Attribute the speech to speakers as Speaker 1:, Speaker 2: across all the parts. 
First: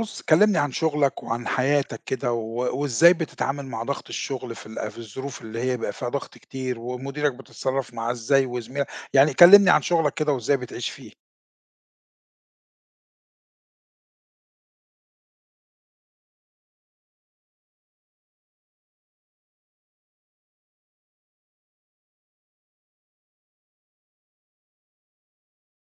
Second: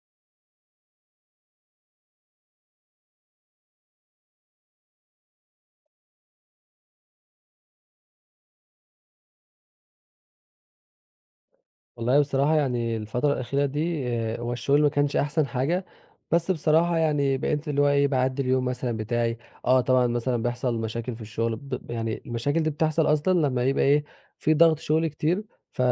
Speaker 1: بُص، كلّمني عن شغلك وعن حياتك كده، وإزاي بتتعامل مع ضغط الشغل في في الظروف اللي هي بيبقى فيها ضغط كتير، ومديرك بتتصرّف معاه إزاي وزميلك. يعني كلّمني عن شغلك كده وإزاي بتعيش فيه.
Speaker 2: والله بصراحة يعني الفترة الأخيرة دي هو الشغل ما كانش أحسن حاجة. بس بصراحة يعني بقيت اللي هو إيه، باعدّي اليوم مثلًا بتاعي. آه، طبعًا مثلًا بيحصل مشاكل في الشغل يعني المشاكل دي بتحصل أصلًا لمّا يبقى إيه، في ضغط شغل كتير. فا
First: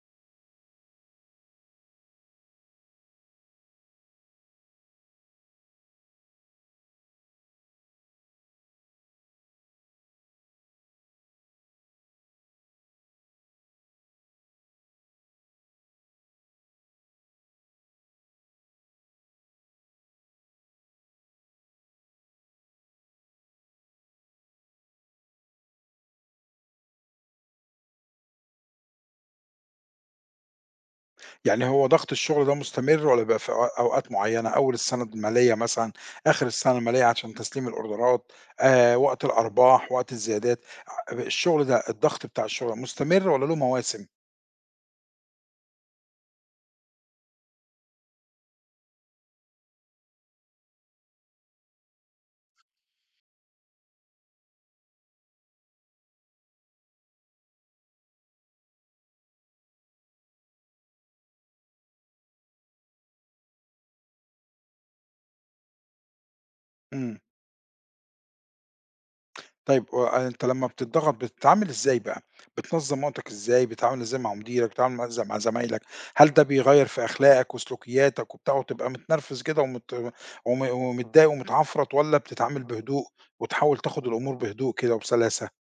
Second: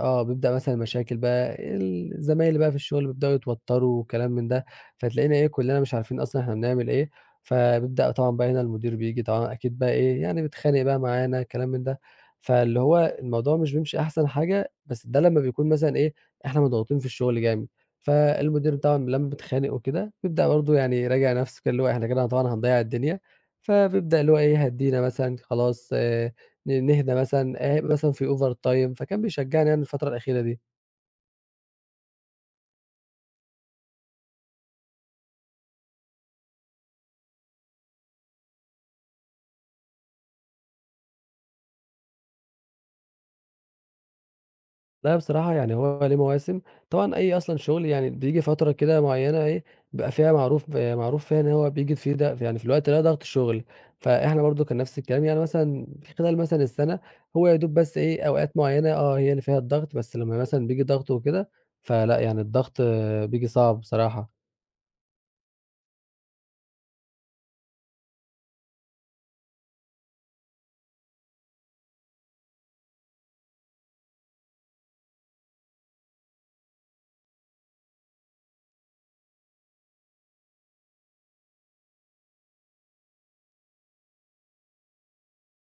Speaker 2: آه، بيبدأ مثلًا مشاكل بقى الزمايل بقى في الشغل بيبدأوا يتوتّروا وكلام من ده، فتلاقينا إيه، كُلّنا مش عارفين أصلًا إحنا بنعمل إيه. فبيبدأ طبعًا بقى هنا المدير بييجي طبعًا أكيد بقى إيه، يعني بيتخانق بقى معانا كلام من ده. فاللي هو الموضوع مش بيمشي أحسن حاجة. بس ده لمّا بيكون مثلًا إيه، إحنا مضغوطين في الشغل جامد. فالمدير طبعًا لمّا بيتخانق وكده، بيبدأ برضه يعني يراجع نفسه كده، اللي هو إحنا كده طبعًا هنضيّع الدنيا. فبيبدأ اللي هو إيه، هدّينا مثلًا خلاص، ن نهدى مثلًا، هيبقى مثلًا في overtime، فكان بيشجعني يعني الفترة الأخيرة دي.
Speaker 1: يعني هو ضغط الشغل ده مستمر والّا بيبقى في أو أوقات معيّنة، أول السنة المالية مثلًا، آخر السنة المالية عشان تسليم الأوردرات، وقت الأرباح، وقت الزيادات، ع الشغل ده الضغط بتاع الشغل مستمر والّا له مواسم؟
Speaker 2: لأ بصراحة يعني هو ليه مواسم. طبعًا أي أصلًا شغل يعني بييجي فترة كده معيّنة، إيه، بيبقى فيها معروف، آه، معروف فيها إن هو بييجي في ده يعني في الوقت ده ضغط شغل. فإحنا برضه كان نفس الكلام، يعني مثلًا في خلال مثلًا السنة هو يا دوب بس إيه أوقات معيّنة آه هي اللي فيها الضغط. بس لمّا مثلًا بييجي ضغط وكده، فلأ يعني الضغط بييجي صعب بصراحة.
Speaker 1: إمم. طيب و أنت لمّا بتتضغط بتتعامل إزاي بقى؟ بتنظّم وقتك إزاي، بتتعامل إزاي مع مديرك، بتتعامل مع زمايلك، هل ده بيغيّر في أخلاقك وسلوكياتك وبتاع وتبقى متنرفز كده ومتضايق ومتعفرط والّا بتتعامل بهدوء وتحاول تاخد الأمور بهدوء كده وبسلاسة؟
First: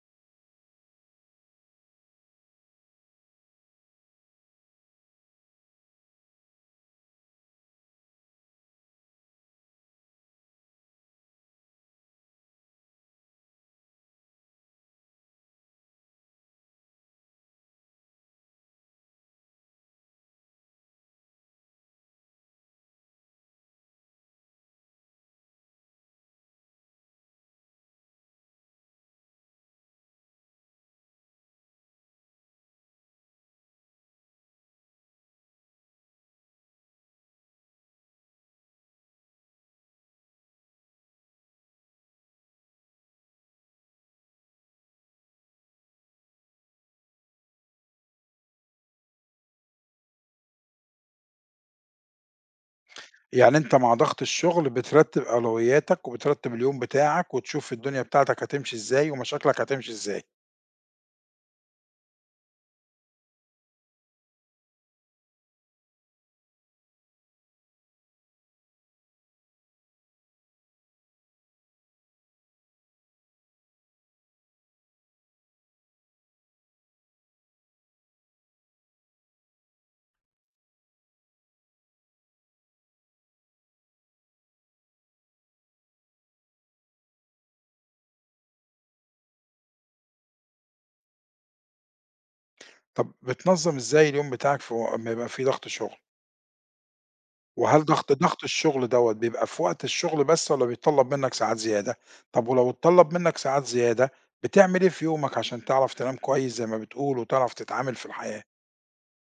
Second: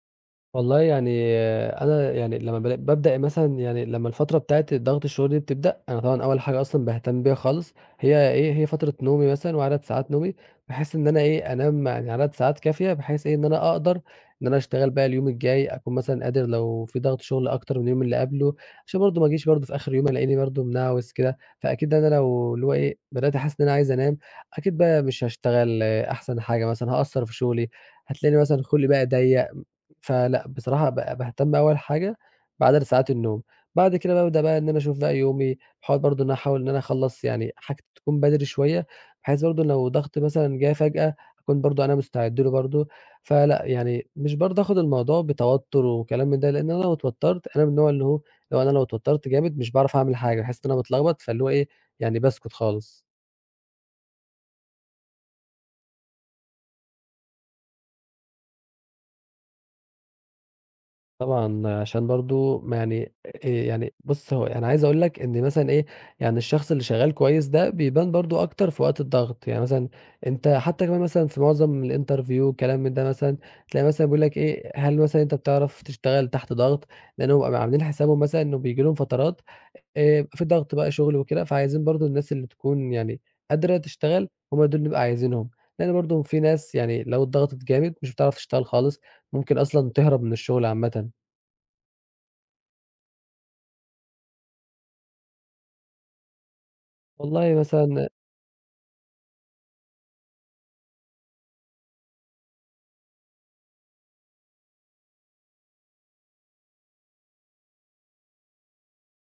Speaker 2: والله يعني آه، أنا يعني لمّا بابدأ مثلًا، يعني لمّا الفترة بتاعة ضغط الشغل دي بتبدأ، أنا طبعًا أول حاجة أصلًا باهتم بيها خالص هي إيه، هي فترة نومي مثلًا وعدد ساعات نومي، بحيث إن أنا إيه، أنام يعني عدد ساعات كافية بحيث إيه، إن أنا أقدر إن أنا أشتغل بقى اليوم الجاي، أكون مثلًا قادر لو في ضغط شغل أكتر من اليوم اللي قبله، عشان برضه ما أجيش برضه في آخر يوم ألاقيني برضه منعوِس كده. فأكيد أنا لو اللي هو إيه، بدأت أحس إن أنا عايز أنام، أكيد بقى مش هاشتغل أحسن حاجة مثلًا، هاقصّر في شغلي، هتلاقيني مثلًا خُلقي بقى ضيّق. فلأ، بصراحة باهتم أول حاجة بعدد ساعات النوم. بعد كده بقى بابدأ بقى إن أنا أشوف بقى يومي، باحاول برضه إن أنا أخلّص يعني حاجتي تكون بدري شوية، بحيث برضه لو ضغط مثلًا جه فجأة، أكون برضه أنا مستعد له برضه. فلأ، يعني مش برضه آخُد الموضوع بتوتُّر وكلام من ده، لإن أنا لو اتوتّرت، أنا من النوع اللي هو لو اتوتّرت جامد مش باعرف أعمل حاجة، باحس إن أنا متلخبط، فاللي هو إيه، يعني باسكُت خالص.
Speaker 1: يعني أنت مع ضغط الشغل بترتّب أولوياتك وبترتّب اليوم بتاعك وتشوف الدنيا بتاعتك هتمشي إزاي ومشاكلك هتمشي إزاي.
Speaker 2: طبعًا، عشان برضه ما يعني يعني بُص، هو أنا عايز أقول لك إن مثلًا إيه، يعني الشخص اللي شغال كويس ده بيبان برضه أكتر في وقت الضغط. يعني مثلًا أنت حتى كمان مثلًا في معظم الinterview كلام من ده مثلًا، تلاقي مثلًا بيقول لك إيه، هل مثلًا أنت بتعرف تشتغل تحت ضغط؟ لأنهم بيبقوا عاملين حسابهم مثلًا إنه بييجي لهم فترات في ضغط بقى شغل وكده، فعايزين برضه الناس اللي تكون يعني قادرة تشتغل، هم دول نبقى عايزينهم. لأن برضه في ناس يعني لو اتضغطت جامد مش بتعرف تشتغل خالص، ممكن أصلًا تهرب من الشغل عامةً.
Speaker 1: طب بتنظّم إزاي اليوم بتاعك في و أمّا يبقى في ضغط شغل؟
Speaker 2: والله
Speaker 1: وهل
Speaker 2: مثلًا.
Speaker 1: ضغط الشغل دوّة بيبقى في وقت الشغل بس والّا بيتطلب منك ساعات زيادة؟ طب ولو اتطلب منك ساعات زيادة، بتعمل إيه في يومك عشان تعرف تنام كويس زي ما بتقول وتعرف تتعامل في الحياة؟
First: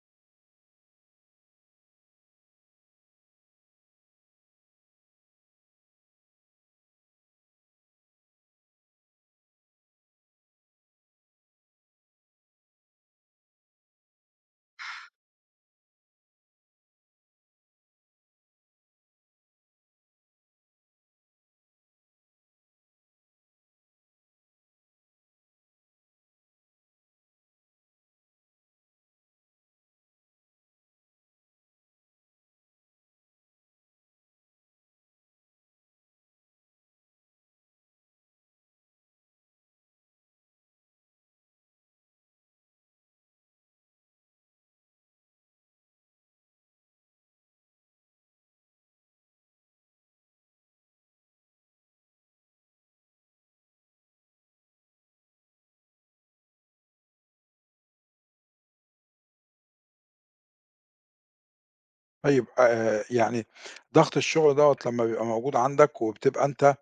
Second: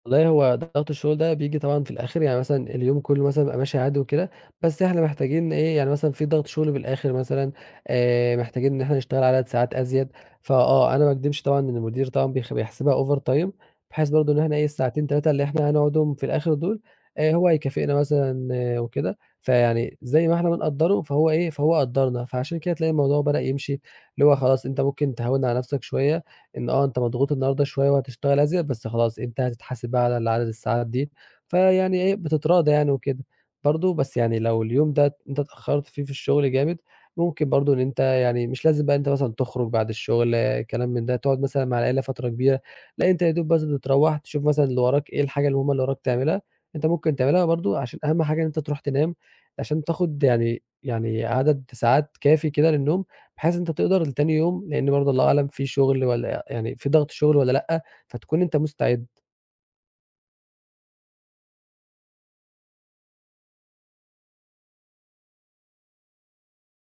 Speaker 2: والله هو ضغط الشغل ده بييجي طبعًا في الآخر، يعني مثلًا اليوم كلّه مثلًا بيبقى ماشي عادي وكده، بس إحنا محتاجين إيه، يعني مثلًا في ضغط شغل بالآخر مثلًا، محتاجين إن إحنا نشتغل عدد ساعات أزيد. فآه أنا ما اكدبش طبعًا إن المدير طبعًا بيحسبها over time، بحيث برضه إن إحنا إيه، الساعتين 3 اللي إحنا هنقعدهم في الآخر دول هو هيكافئنا مثلًا، آه وكده. فيعني زي ما إحنا بنقدّره، فهو إيه، فهو قدّرنا، فعشان كده تلاقي الموضوع بدأ يمشي، اللي هو خلاص أنت ممكن تهوّن على نفْسك شوية، إن آه، أنت مضغوط النهارده شوية وهتشتغل أزيد، بس خلاص أنت هتتحاسب بقى على عدد الساعات دي. فيعني إيه، بتتراضى يعني وكده. برضه بس يعني لو اليوم ده أنت اتأخرت فيه في الشغل جامد، ممكن برضه إن أنت يعني مش لازم بقى إن أنت مثلًا تخرج بعد الشغل، آه، كلام من ده، تقعد مثلًا مع العيلة فترة كبيرة. لأ أنت يا دوب بس بتروّح تشوف مثلًا اللي وراك إيه الحاجة المهمة اللي وراك تعملها، أنت ممكن تعملها برضه عشان أهم حاجة إن أنت تروح تنام، عشان تاخد يعني عدد ساعات كافي كده للنوم، بحيث أنت تقدر لتاني يوم، لإن برضه الله أعلم في شغل والّا يعني في ضغط شغل والّا لأ، فتكون أنت مستعد.
Speaker 1: طيب يعني ضغط الشغل دوّة لمّا بيبقى موجود عندك وبتبقى أنت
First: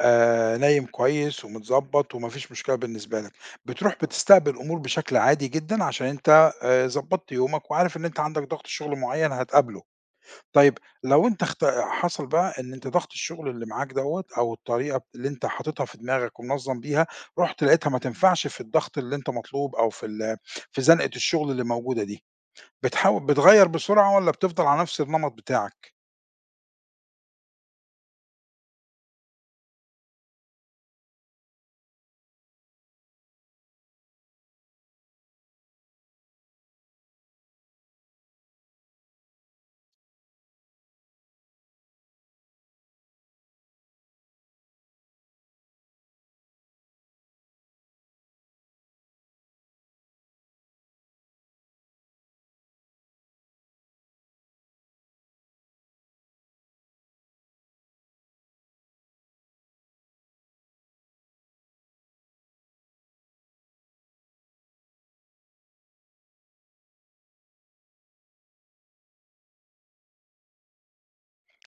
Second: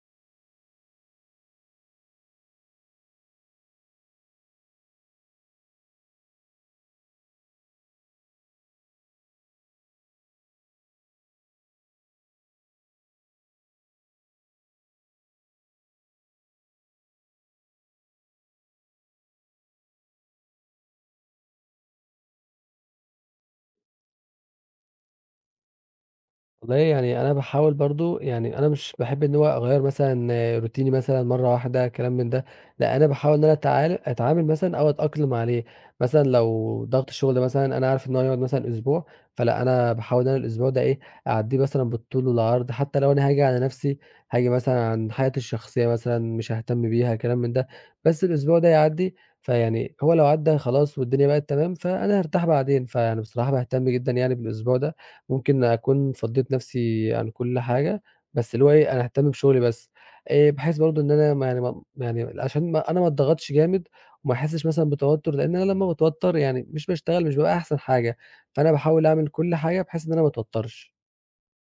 Speaker 1: نايم كويس ومتضبّط وما فيش مشكلة بالنسبة لك، بتروح بتستقبل الأمور بشكل عادي جدًا عشان أنت ضبّطت يومك وعارف إن أنت عندك ضغط شغل معيّن هتقابله. طيب لو أنت حصل بقى إن أنت ضغط الشغل اللي معاك دوّة أو الطريقة اللي أنت حاططها في دماغك ومنظّم بيها، رُحت لقيتها ما تنفعش في الضغط اللي أنت مطلوب أو في زنقة الشغل اللي موجودة دي، بتحاول بتغيّر بسرعة والّا بتفضل على نفس النمط بتاعك؟
Speaker 2: والله يعني أنا باحاول برضه، يعني أنا مش باحب إن هو أغيّر مثلًا آه، روتيني مثلًا مرّة واحدة كلام من ده. لأ أنا باحاول إن أنا أتعامل مثلًا أو أتأقلم عليه. مثلًا لو ضغط الشغل مثلًا أنا عارف إن هو هيقعد مثلًا أسبوع، فلأ أنا باحاول إن أنا الأسبوع ده إيه، أعدّيه مثلًا بالطول والعرض، حتى لو أنا هاجي على نَفْسي، هاجي مثلًا عن حياتي الشخصية مثلًا مش هاهتم بيها كلام من ده، بس الأسبوع ده يعدّي. فيعني هو لو عدّى خلاص والدنيا بقت تمام، فأنا هارتاح بعدين، فيعني بصراحة باهتم جدًا يعني بالأسبوع ده. ممكن أكون فضّيت نَفْسي عن كل حاجة، بس اللي هو إيه، أنا هاهتم بشغلي بس، بحيث برضه إن أنا ما يعني ما يعني عشان ما أنا ما اتضغطش جامد وما احسّش مثلًا بتوتُّر. لإن أنا لمّا باتوتّر يعني مش باشتغل، مش بابقى أحسن حاجة، فأنا باحاول أعمل كل حاجة بحيث إن أنا ما اتوتّرش.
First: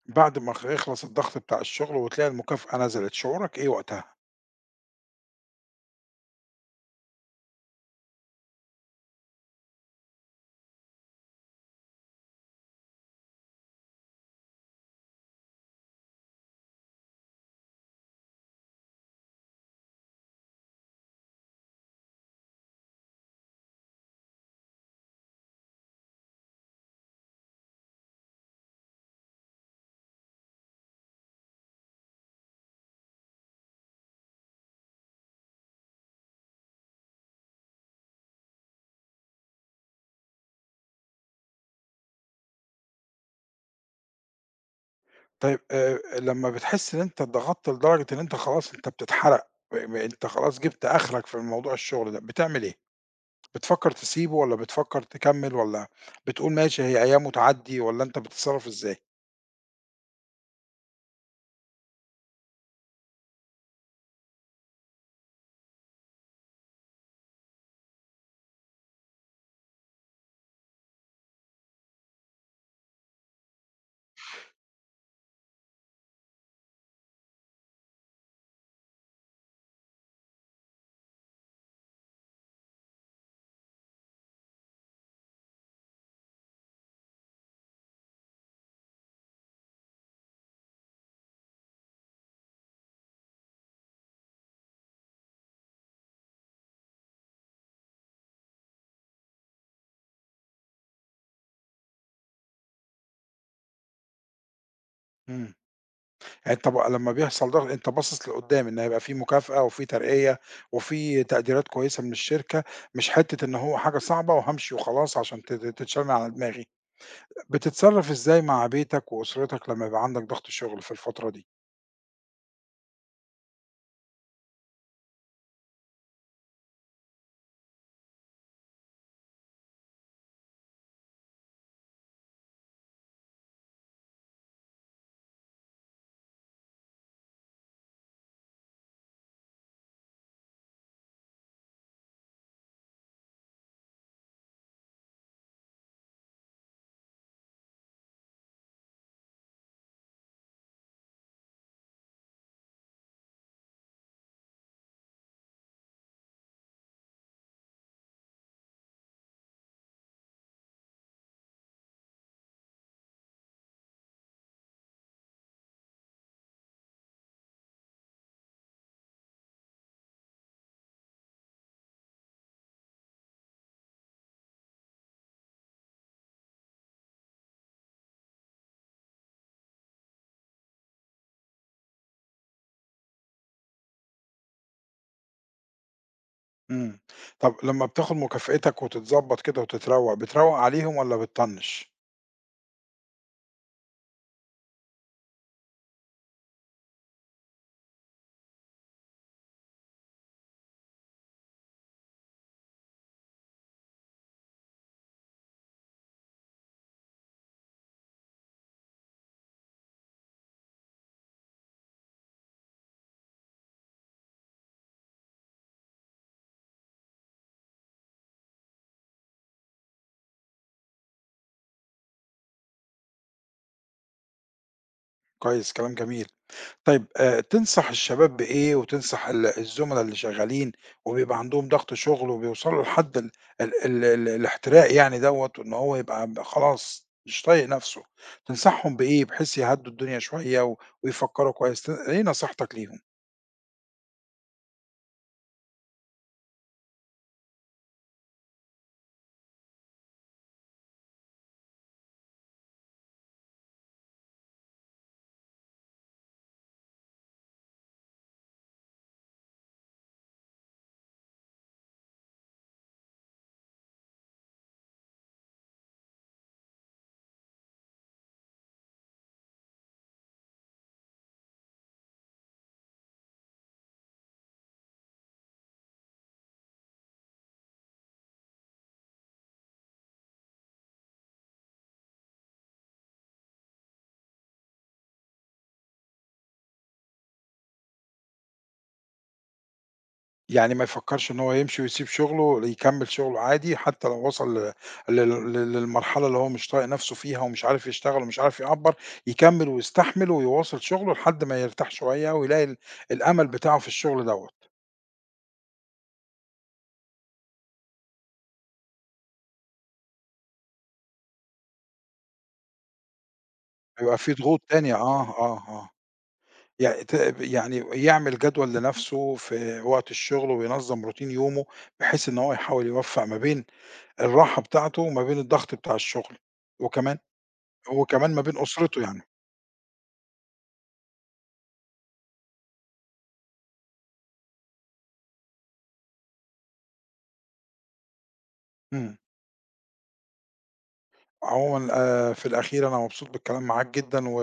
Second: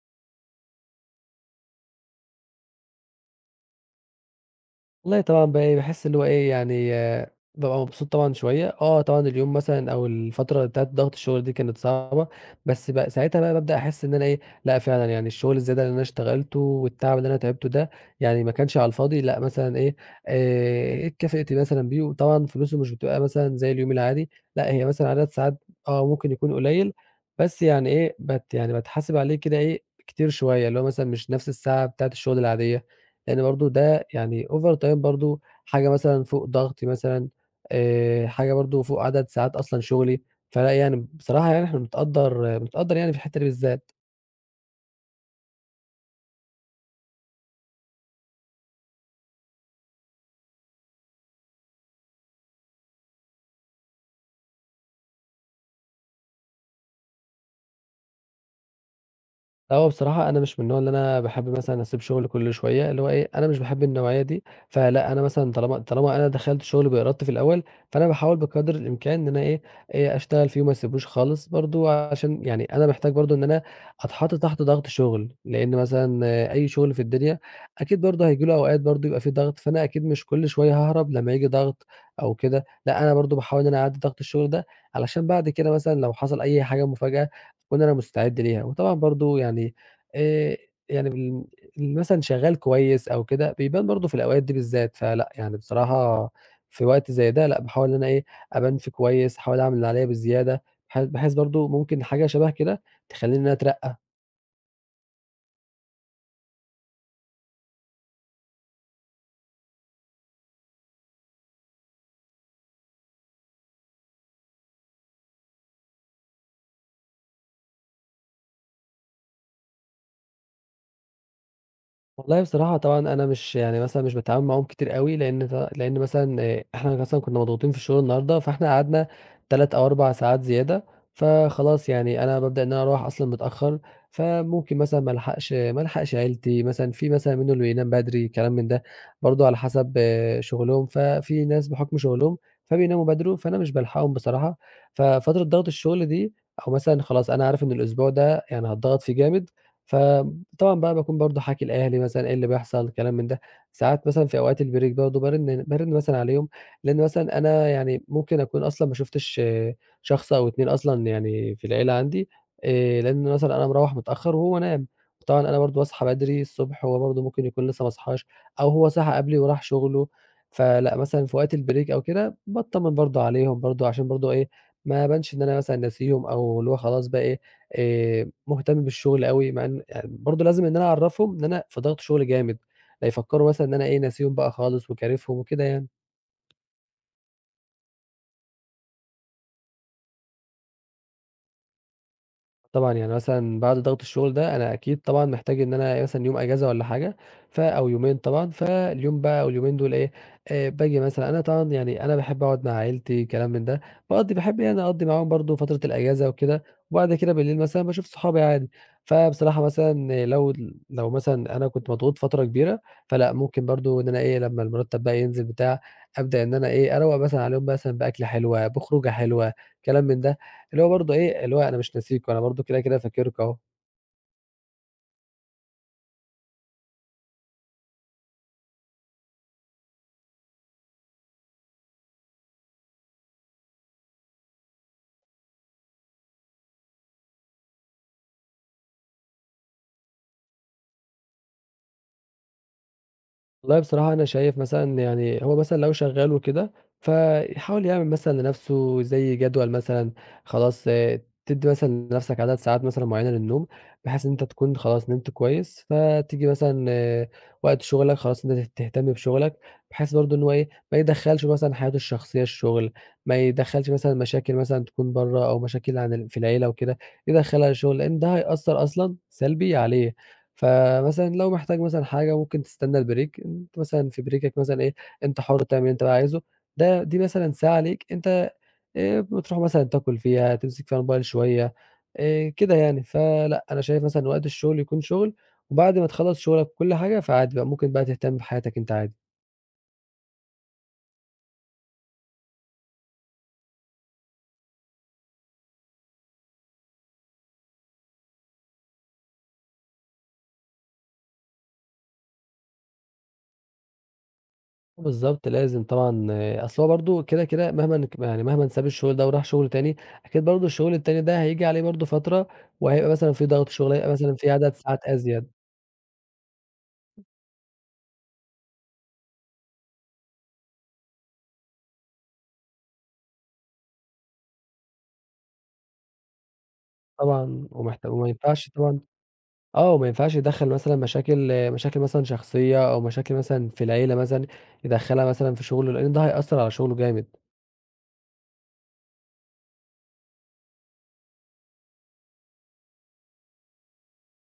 Speaker 1: بعد ما يخلص الضغط بتاع الشغل وتلاقي المكافأة نزلت، شعورك إيه وقتها؟
Speaker 2: والله طبعًا بقى إيه، باحس اللي هو إيه، يعني بابقى مبسوط طبعًا شوية. آه طبعًا اليوم مثلًا أو الفترة بتاعة ضغط الشغل دي كانت صعبة، بس بقى ساعتها بقى بابدأ أحس إن أنا إيه، لأ فعلًا يعني الشغل الزيادة اللي أنا اشتغلته والتعب اللي أنا تعبته ده، يعني ما كانش على الفاضي، لأ مثلًا إيه، اتكافئت مثلًا بيه. وطبعًا فلوسه مش بتبقى مثلًا زي اليوم العادي. لأ هي مثلًا عدد ساعات آه ممكن يكون قليل، بس يعني إيه، يعني باتحاسب عليه كده إيه، كتير شوية، اللي هو مثلًا مش نفس الساعة بتاعة الشغل العادية، لإن برضه ده يعني overtime برضه حاجة مثلًا فوق ضغطي مثلًا، حاجة برضه فوق عدد ساعات أصلًا شغلي. فلأ يعني بصراحة يعني إحنا بنتقدّر يعني في الحتّة دي بالذات.
Speaker 1: طيب لمّا بتحس إن أنت اتضغطت لدرجة إن أنت خلاص أنت بتتحرق، ب ب أنت خلاص جبت آخرك في موضوع الشغل ده، بتعمل إيه؟ بتفكّر تسيبه والّا بتفكّر تكمّل والّا بتقول ماشي هي أيام وتعدّي والّا أنت بتتصرّف إزاي؟
Speaker 2: لأ، هو بصراحة أنا مش من النوع اللي أنا باحب مثلًا أسيب شغل كل شوية، اللي هو إيه، أنا مش باحب النوعية دي. فلأ، أنا مثلًا طالما أنا دخلت شغل بإرادتي في الأول، فأنا باحاول بقدر الإمكان إن أنا إيه، أشتغل فيه وما أسيبوش خالص، برضه عشان يعني أنا محتاج برضه إن أنا أتحط تحت ضغط شغل، لإن مثلًا أي شغل في الدنيا أكيد برضه هييجي له أوقات برضه يبقى في ضغط. فأنا أكيد مش كل شوية هاهرب لمّا ييجي ضغط أو كده. لأ، أنا برضه باحاول إن أنا أعدّي ضغط الشغل ده علشان بعد كده مثلًا لو حصل أي حاجة مفاجأة، وإن أنا مستعد ليها. وطبعًا برضه يعني آآ، يعني بال اللي مثلًا شغال كويس أو كده بيبان برضه في الأوقات دي بالذات. فلأ يعني بصراحة في وقت زي ده لأ، باحاول إن أنا إيه، أبان فيه كويس، أحاول أعمل اللي عليَّ بزيادة، بحيث برضه ممكن حاجة شبه كده تخلّيني إن أنا أترقى.
Speaker 1: إمم. يعني أنت بقى لمّا بيحصل ضغط أنت باصص لقدّام إن هيبقى في مكافأة وفي ترقية وفي تقديرات كويسة من الشركة، مش حتّة إن هو حاجة صعبة وهامشي وخلاص عشان تتشال من على دماغي. بتتصرّف إزاي مع بيتك وأسرتك لمّا يبقى عندك ضغط شُغل في الفترة دي؟
Speaker 2: والله بصراحة طبعًا أنا مش يعني مثلًا مش باتعامل معاهم كتير أوي، لإن لإن مثلًا إحنا مثلًا كنا مضغوطين في الشغل النهارده، فإحنا قعدنا 3 أو 4 ساعات زيادة، فخلاص يعني أنا بابدأ إن أنا أروّح أصلًا متأخّر، فممكن مثلًا ما ألحقش عيلتي، مثلًا في مثلًا منهم اللي بينام بدري كلام من ده، برضه على حسب آه، شغلهم، ففي ناس بحكم شغلهم فبيناموا بدري، فأنا مش بالحقهم بصراحة. ففترة ضغط الشغل دي أو مثلًا خلاص أنا عارف إن الأسبوع ده يعني هاتضغط فيه جامد، ف طبعًا بقى باكون برضه حاكي لأهلي مثلًا إيه اللي بيحصل، كلام من ده. ساعات مثلًا في أوقات البريك برضه بارن مثلًا عليهم، لإن مثلًا أنا يعني ممكن أكون أصلًا ما شُفتش آه، شخص أو 2 أصلًا يعني في العيلة عندي، لإن مثلًا أنا مروّح متأخر وهو نام، وطبعًا أنا برضه باصحى بدري الصبح، هو برضه ممكن يكون لسه ما صحاش، أو هو صحى قبلي وراح شغله. فلأ مثلًا في وقت البريك أو كده باتطمن برضه عليهم برضه عشان برضه إيه، ما أبانش إن أنا مثلًا ناسيهم أو اللي هو خلاص بقى إيه، مهتم بالشغل أوي، مع إن يعني برضه لازم إن أنا أعرّفهم إن أنا في ضغط شغل جامد، لا يفكّروا مثلًا إن أنا إيه، ناسيهم بقى خالص وكارفهم وكده يعني.
Speaker 1: إمم. طب لمّا بتاخُد مكافأتك وتتضبّط كده وتتروّق، بتروّق عليهم والّا بتطنّش؟
Speaker 2: طبعًا، يعني مثلًا بعد ضغط الشغل ده أنا أكيد طبعًا محتاج إن أنا مثلًا يوم أجازة والّا حاجة، أو يومين طبعًا، فاليوم بقى أو اليومين دول إيه، باجي مثلًا، أنا طبعًا يعني أنا باحب أقعد مع عيلتي كلام من ده، باحب يعني أقضّي معاهم برضه فترة الأجازة وكده، وبعد كده بالليل مثلًا باشوف صحابي عادي. فبصراحة مثلًا لو مثلًا أنا كنت مضغوط فترة كبيرة، فلأ ممكن برضه إن أنا إيه، لمّا المرتب بقى ينزل بتاع، أبدأ إن أنا إيه، أروّق مثلًا عليهم مثلًا بأكلة حلوة، بخروجة حلوة، كلام من ده. اللي هو برضه إيه، اللي هو أنا مش ناسيك وأنا برضه كده، كده فاكرك أهو.
Speaker 1: كويس، كلام جميل. طيب تنصح الشباب بإيه وتنصح الزُملا اللي شغّالين وبيبقى عندهم ضغط شُغل وبيوصلوا لحد ال ال ال ال الاحتراق يعني دوّة وإن هو يبقى خلاص مش طايق نَفْسه، تنصحهم بإيه بحيث يهدّوا الدنيا شوية ويفكّروا كويس؟ إيه نصيحتك ليهم؟
Speaker 2: والله بصراحة أنا شايف مثلًا يعني هو مثلًا لو شغّال وكده، فيحاول يعمل مثلًا لنَفْسه زي جدول مثلًا، خلاص آه، تدّي مثلًا لنَفْسك عدد ساعات مثلًا معيّنة للنوم، بحيث إن أنت تكون خلاص نمت كويس، فتيجي مثلًا آه، وقت شُغلك خلاص أنت تهتم بشُغلك، بحيث برضه إن هو إيه، ما يدخّلش مثلًا حياته الشخصية الشُغل، ما يدخّلش مثلًا مشاكل مثلًا تكون برّه أو مشاكل عن في العيلة وكده، يدخّلها الشُغل، لإن ده هيأثّر أصلًا سلبي عليه. فمثلًا لو محتاج مثلًا حاجة ممكن تستنى البريك، أنت مثلًا في بريكك مثلًا إيه، أنت حُر تعمل اللي أنت بقى عايزه. دي مثلًا ساعة ليك أنت، بتروح مثلًا تاكل فيها، تمسك فيها الموبايل شوية، كده يعني. فلأ، أنا شايف مثلًا وقت الشغل يكون شغل، وبعد ما تخلّص شغلك وكل حاجة، فعادي بقى ممكن بقى تهتم بحياتك أنت عادي.
Speaker 1: يعني ما يفكّرش إن هو يمشي ويسيب شُغله، يكمّل شُغله عادي حتى لو وصل ل لل لل للمرحلة اللي هو مش طايق نَفْسه فيها ومش عارف يشتغل ومش عارف يعبّر، يكمّل ويستحمل ويواصل شُغله لحد ما يرتاح شوية ويلاقي الأمل بتاعه في الشُغل دوّة،
Speaker 2: بالضبط، لازم طبعًا آه، أصل هو برضه كده، كده مهمًا ك يعني مهمًا ساب الشغل ده وراح شغل تاني، أكيد برضه الشغل التاني ده هييجي عليه برضه فترة، وهيبقى مثلًا في ضغط شغل، هيبقى
Speaker 1: بيبقى في
Speaker 2: مثلًا في
Speaker 1: ضغوط
Speaker 2: عدد
Speaker 1: تانية
Speaker 2: ساعات
Speaker 1: آه،
Speaker 2: أزيد.
Speaker 1: آه، آه. يع ت يعني يعمل جدول لنَفْسه في وقت الشُغل وينظّم روتين يومه، بحيث إن هو يحاول يوفّق ما بين الراحة بتاعته وما بين الضغط بتاع الشُغل، وكمان
Speaker 2: طبعًا وما
Speaker 1: وكمان ما بين
Speaker 2: ينفعش طبعًا
Speaker 1: أسرته يعني.
Speaker 2: آه، وما ينفعش يدخّل مثلًا مشاكل مثلًا شخصية أو مشاكل مثلًا في العيلة مثلًا، يدخّلها مثلًا في شغله، لإن ده هيأثّر على شغله جامد.
Speaker 1: إمم. عمومًا في الأخير أنا مبسوط بالكلام معاك جدًا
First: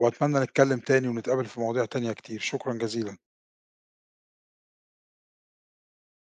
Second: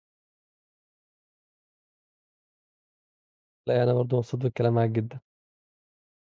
Speaker 1: وأتمنى نتكلّم تاني ونتقابل في مواضيع تانية كتير، شكرًا جزيلًا.
Speaker 2: لا، يعني أنا برضه مبسوط بالكلام معاك جدًا.